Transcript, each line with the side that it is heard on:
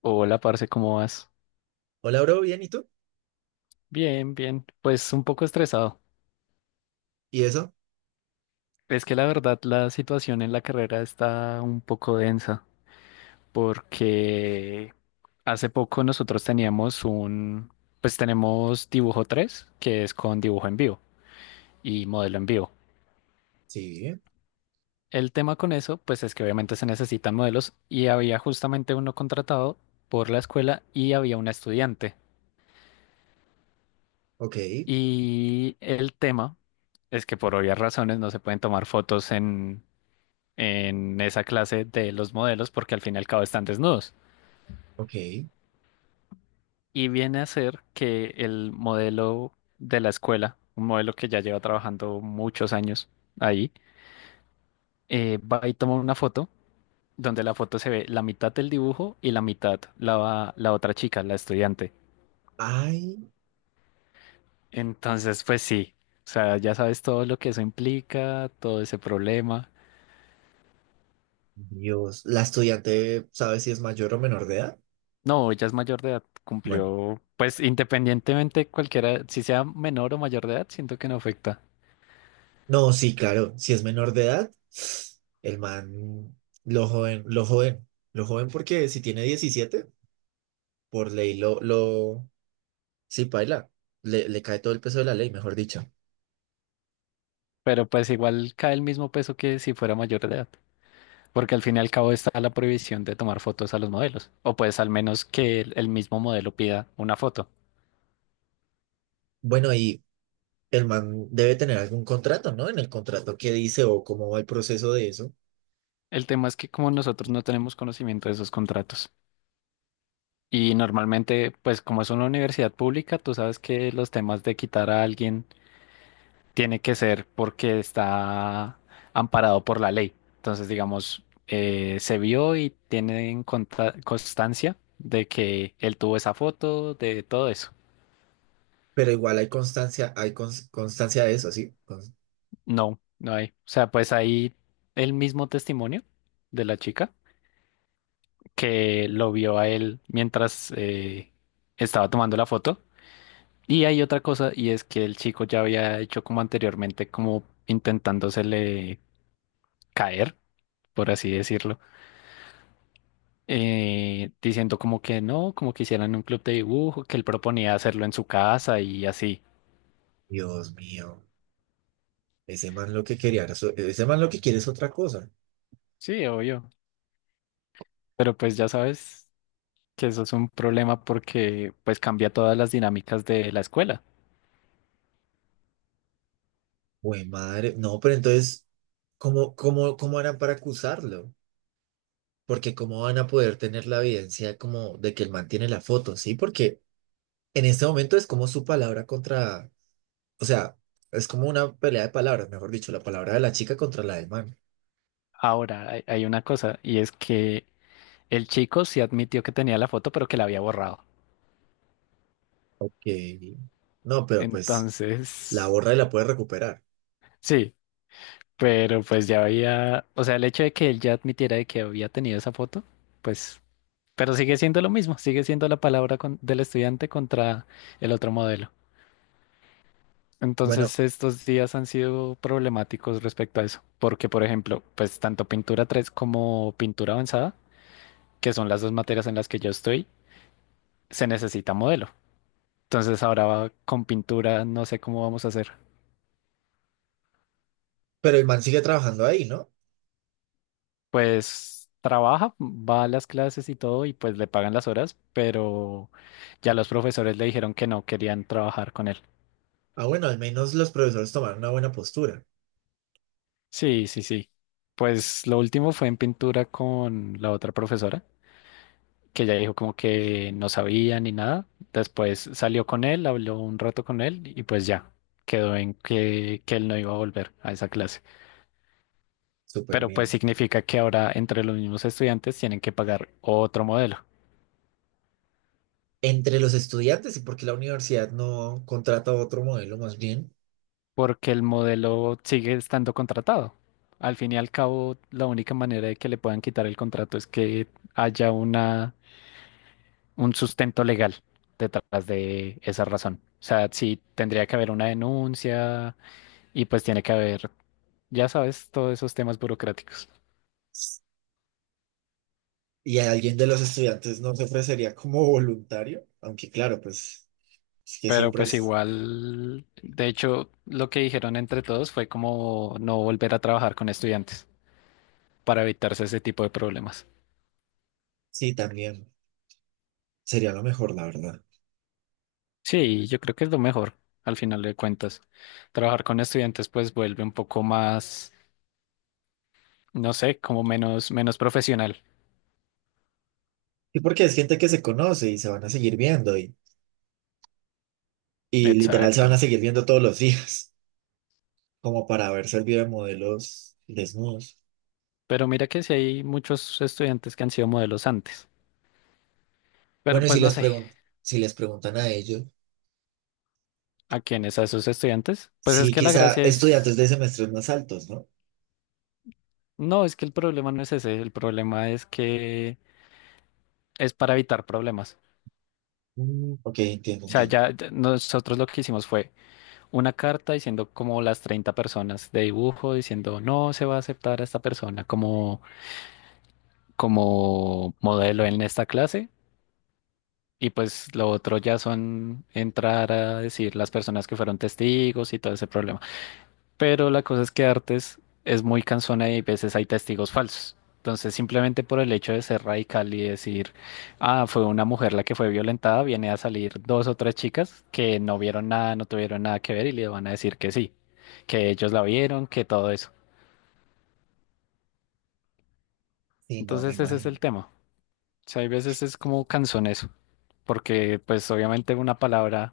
left: Hola, parce, ¿cómo vas?
right: Hola, bro, bien, ¿y tú?
left: Bien, bien. Pues un poco estresado.
right: ¿Y eso?
left: Es que la verdad la situación en la carrera está un poco densa porque hace poco nosotros pues tenemos dibujo 3 que es con dibujo en vivo y modelo en vivo.
right: Sí,
left: El tema con eso, pues es que obviamente se necesitan modelos y había justamente uno contratado por la escuela y había una estudiante.
right: ok,
left: Y el tema es que por obvias razones no se pueden tomar fotos en esa clase de los modelos porque al fin y al cabo están desnudos.
right: ok.
left: Y viene a ser que el modelo de la escuela, un modelo que ya lleva trabajando muchos años ahí, va y toma una foto donde la foto se ve la mitad del dibujo y la mitad la otra chica, la estudiante.
right: Ay,
left: Entonces, pues sí, o sea, ya sabes todo lo que eso implica, todo ese problema.
right: Dios, ¿la estudiante sabe si es mayor o menor de edad?
left: No, ella es mayor de edad,
right: Bueno,
left: cumplió, pues independientemente cualquiera, si sea menor o mayor de edad, siento que no afecta.
right: no, sí, claro, si es menor de edad, el man, lo joven porque si tiene 17, por ley lo, sí, paila, le cae todo el peso de la ley, mejor dicho.
left: Pero pues igual cae el mismo peso que si fuera mayor de edad, porque al fin y al cabo está la prohibición de tomar fotos a los modelos, o pues al menos que el mismo modelo pida una foto.
right: Bueno, y el man debe tener algún contrato, ¿no? En el contrato qué dice o cómo va el proceso de eso,
left: El tema es que como nosotros no tenemos conocimiento de esos contratos y normalmente pues como es una universidad pública, tú sabes que los temas de quitar a alguien tiene que ser porque está amparado por la ley. Entonces digamos, se vio y tienen constancia de que él tuvo esa foto, de todo eso.
right: pero igual hay constancia, constancia de eso, ¿sí?
left: No, no hay. O sea, pues hay el mismo testimonio de la chica que lo vio a él mientras estaba tomando la foto. Y hay otra cosa, y es que el chico ya había hecho como anteriormente, como intentándosele caer, por así decirlo, diciendo como que no, como que hicieran un club de dibujo, que él proponía hacerlo en su casa y así.
right: Dios mío, ese man lo que quería, ese man lo que quiere es otra cosa.
left: Sí, obvio. Pero pues ya sabes que eso es un problema porque pues cambia todas las dinámicas de la escuela.
right: Güey, madre, no, pero entonces, ¿cómo harán para acusarlo? Porque ¿cómo van a poder tener la evidencia como de que el man tiene la foto? Sí, porque en este momento es como su palabra contra, o sea, es como una pelea de palabras, mejor dicho, la palabra de la chica contra la del man.
left: Ahora, hay una cosa, y es que el chico sí admitió que tenía la foto, pero que la había borrado.
right: Ok, no, pero pues la
left: Entonces,
right: borra y la puede recuperar.
left: sí, pero pues ya había, o sea, el hecho de que él ya admitiera de que había tenido esa foto, pues, pero sigue siendo lo mismo, sigue siendo la palabra del estudiante contra el otro modelo.
right: Bueno,
left: Entonces, estos días han sido problemáticos respecto a eso, porque, por ejemplo, pues tanto pintura 3 como pintura avanzada, que son las dos materias en las que yo estoy, se necesita modelo. Entonces ahora va con pintura, no sé cómo vamos a hacer.
right: pero el man sigue trabajando ahí, ¿no?
left: Pues trabaja, va a las clases y todo y pues le pagan las horas, pero ya los profesores le dijeron que no querían trabajar con él.
right: Ah, bueno, al menos los profesores tomaron una buena postura.
left: Sí, sí, sí. Pues lo último fue en pintura con la otra profesora, que ella dijo como que no sabía ni nada. Después salió con él, habló un rato con él y pues ya quedó en que él no iba a volver a esa clase.
right: Súper
left: Pero pues
right: bien.
left: significa que ahora entre los mismos estudiantes tienen que pagar otro modelo,
right: Entre los estudiantes, y porque la universidad no contrata otro modelo más bien.
left: porque el modelo sigue estando contratado. Al fin y al cabo, la única manera de que le puedan quitar el contrato es que haya un sustento legal detrás de esa razón. O sea, sí tendría que haber una denuncia y pues tiene que haber, ya sabes, todos esos temas burocráticos.
right: Y a alguien de los estudiantes no se ofrecería como voluntario, aunque claro, pues es que
left: Pero
right: siempre
left: pues
right: es,
left: igual, de hecho, lo que dijeron entre todos fue como no volver a trabajar con estudiantes para evitarse ese tipo de problemas.
right: sí, también sería lo mejor, la verdad.
left: Sí, yo creo que es lo mejor al final de cuentas. Trabajar con estudiantes pues vuelve un poco más, no sé, como menos profesional.
right: Y porque es gente que se conoce y se van a seguir viendo, y literal se van a
left: Exacto.
right: seguir viendo todos los días, como para haber servido de modelos desnudos.
left: Pero mira que sí hay muchos estudiantes que han sido modelos antes. Pero
right: Bueno,
left: pues no sé,
right: si les preguntan a ellos,
left: ¿a quiénes? ¿A esos estudiantes? Pues es
right: sí,
left: que la
right: quizá
left: gracia
right: estudiantes
left: es,
right: de semestres más altos, ¿no?
left: no, es que el problema no es ese, el problema es que es para evitar problemas.
right: Mm, ok, entiendo,
left: O sea,
right: entiendo.
left: ya nosotros lo que hicimos fue una carta diciendo como las 30 personas de dibujo, diciendo no se va a aceptar a esta persona como modelo en esta clase. Y pues lo otro ya son entrar a decir las personas que fueron testigos y todo ese problema. Pero la cosa es que Artes es muy cansona y a veces hay testigos falsos. Entonces, simplemente por el hecho de ser radical y decir, ah, fue una mujer la que fue violentada, viene a salir dos o tres chicas que no vieron nada, no tuvieron nada que ver y le van a decir que sí, que ellos la vieron, que todo eso.
right: Sí, no, me
left: Entonces, ese es
right: imagino.
left: el tema. Sea, hay veces es como canzoneso, porque pues obviamente una palabra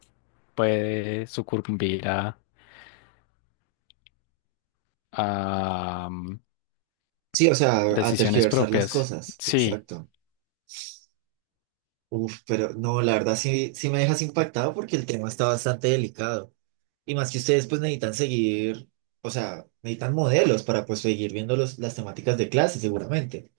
left: puede sucumbir a, a, mm,
right: Sí, o sea, a
left: decisiones
right: tergiversar las
left: propias.
right: cosas,
left: Sí,
right: exacto. Uf, pero no, la verdad sí, sí me dejas impactado porque el tema está bastante delicado. Y más que ustedes pues necesitan seguir, o sea, necesitan modelos para pues seguir viendo los, las temáticas de clase seguramente.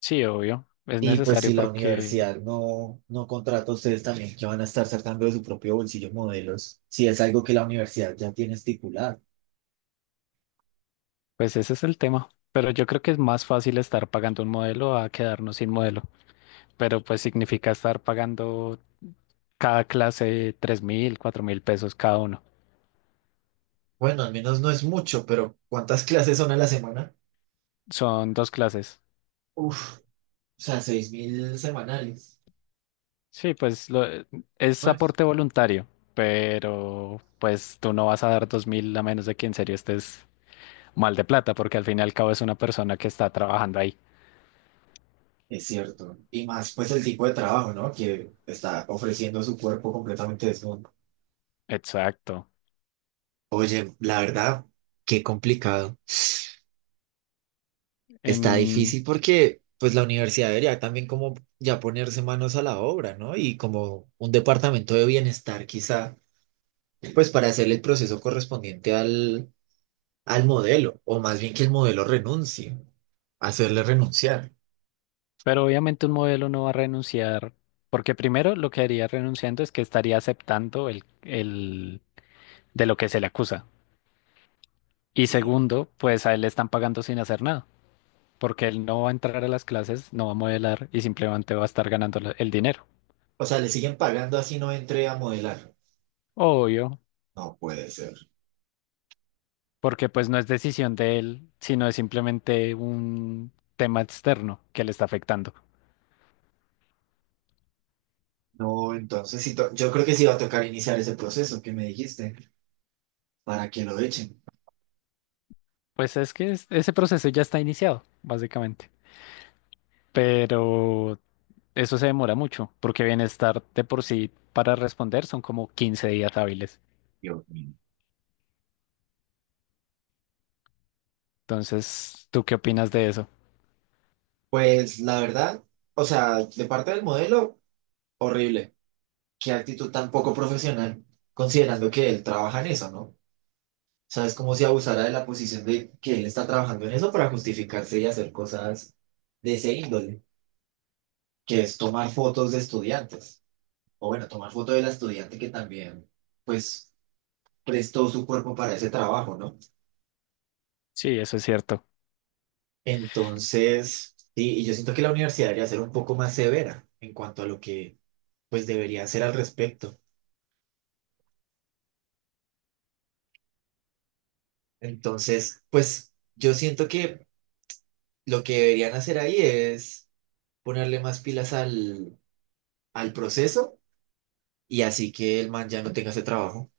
left: sí, obvio, es
right: Y pues si
left: necesario
right: la
left: porque
right: universidad no contrata a ustedes también, que van a estar sacando de su propio bolsillo modelos, si es algo que la universidad ya tiene estipulado.
left: pues ese es el tema. Pero yo creo que es más fácil estar pagando un modelo a quedarnos sin modelo. Pero pues significa estar pagando cada clase 3.000, 4.000 pesos cada uno.
right: Bueno, al menos no es mucho, pero ¿cuántas clases son a la semana?
left: Son dos clases.
right: Uf, o sea, 6.000 semanales.
left: Sí, pues es
right: Bueno.
left: aporte voluntario, pero pues tú no vas a dar 2.000 a menos de que en serio estés mal de plata, porque al fin y al cabo es una persona que está trabajando ahí.
right: Es cierto. Y más pues el tipo de trabajo, ¿no? Que está ofreciendo su cuerpo completamente desnudo.
left: Exacto.
right: Oye, la verdad, qué complicado. Está
left: En-
right: difícil porque pues la universidad debería también como ya ponerse manos a la obra, ¿no? Y como un departamento de bienestar quizá, pues para hacer el proceso correspondiente al modelo, o más bien que el modelo renuncie, hacerle renunciar.
left: Pero obviamente un modelo no va a renunciar, porque primero lo que haría renunciando es que estaría aceptando el de lo que se le acusa. Y
right: Sí.
left: segundo, pues a él le están pagando sin hacer nada, porque él no va a entrar a las clases, no va a modelar y simplemente va a estar ganando el dinero.
right: O sea, le siguen pagando así no entre a modelar.
left: Obvio,
right: No puede ser.
left: porque pues no es decisión de él, sino es simplemente un tema externo que le está afectando.
right: No, entonces yo creo que sí va a tocar iniciar ese proceso que me dijiste para que lo echen.
left: Pues es que ese proceso ya está iniciado, básicamente. Pero eso se demora mucho, porque bienestar de por sí para responder son como 15 días hábiles.
right: Dios mío.
left: Entonces, ¿tú qué opinas de eso?
right: Pues la verdad, o sea, de parte del modelo, horrible. Qué actitud tan poco profesional, considerando que él trabaja en eso, ¿no? O sea, es como si abusara de la posición de que él está trabajando en eso para justificarse y hacer cosas de ese índole, que es tomar fotos de estudiantes. O bueno, tomar fotos de la estudiante que también, pues, prestó su cuerpo para ese trabajo, ¿no?
left: Sí, eso es cierto.
right: Entonces, sí, y yo siento que la universidad debería ser un poco más severa en cuanto a lo que pues debería hacer al respecto. Entonces, pues yo siento que lo que deberían hacer ahí es ponerle más pilas al proceso y así que el man ya no tenga ese trabajo.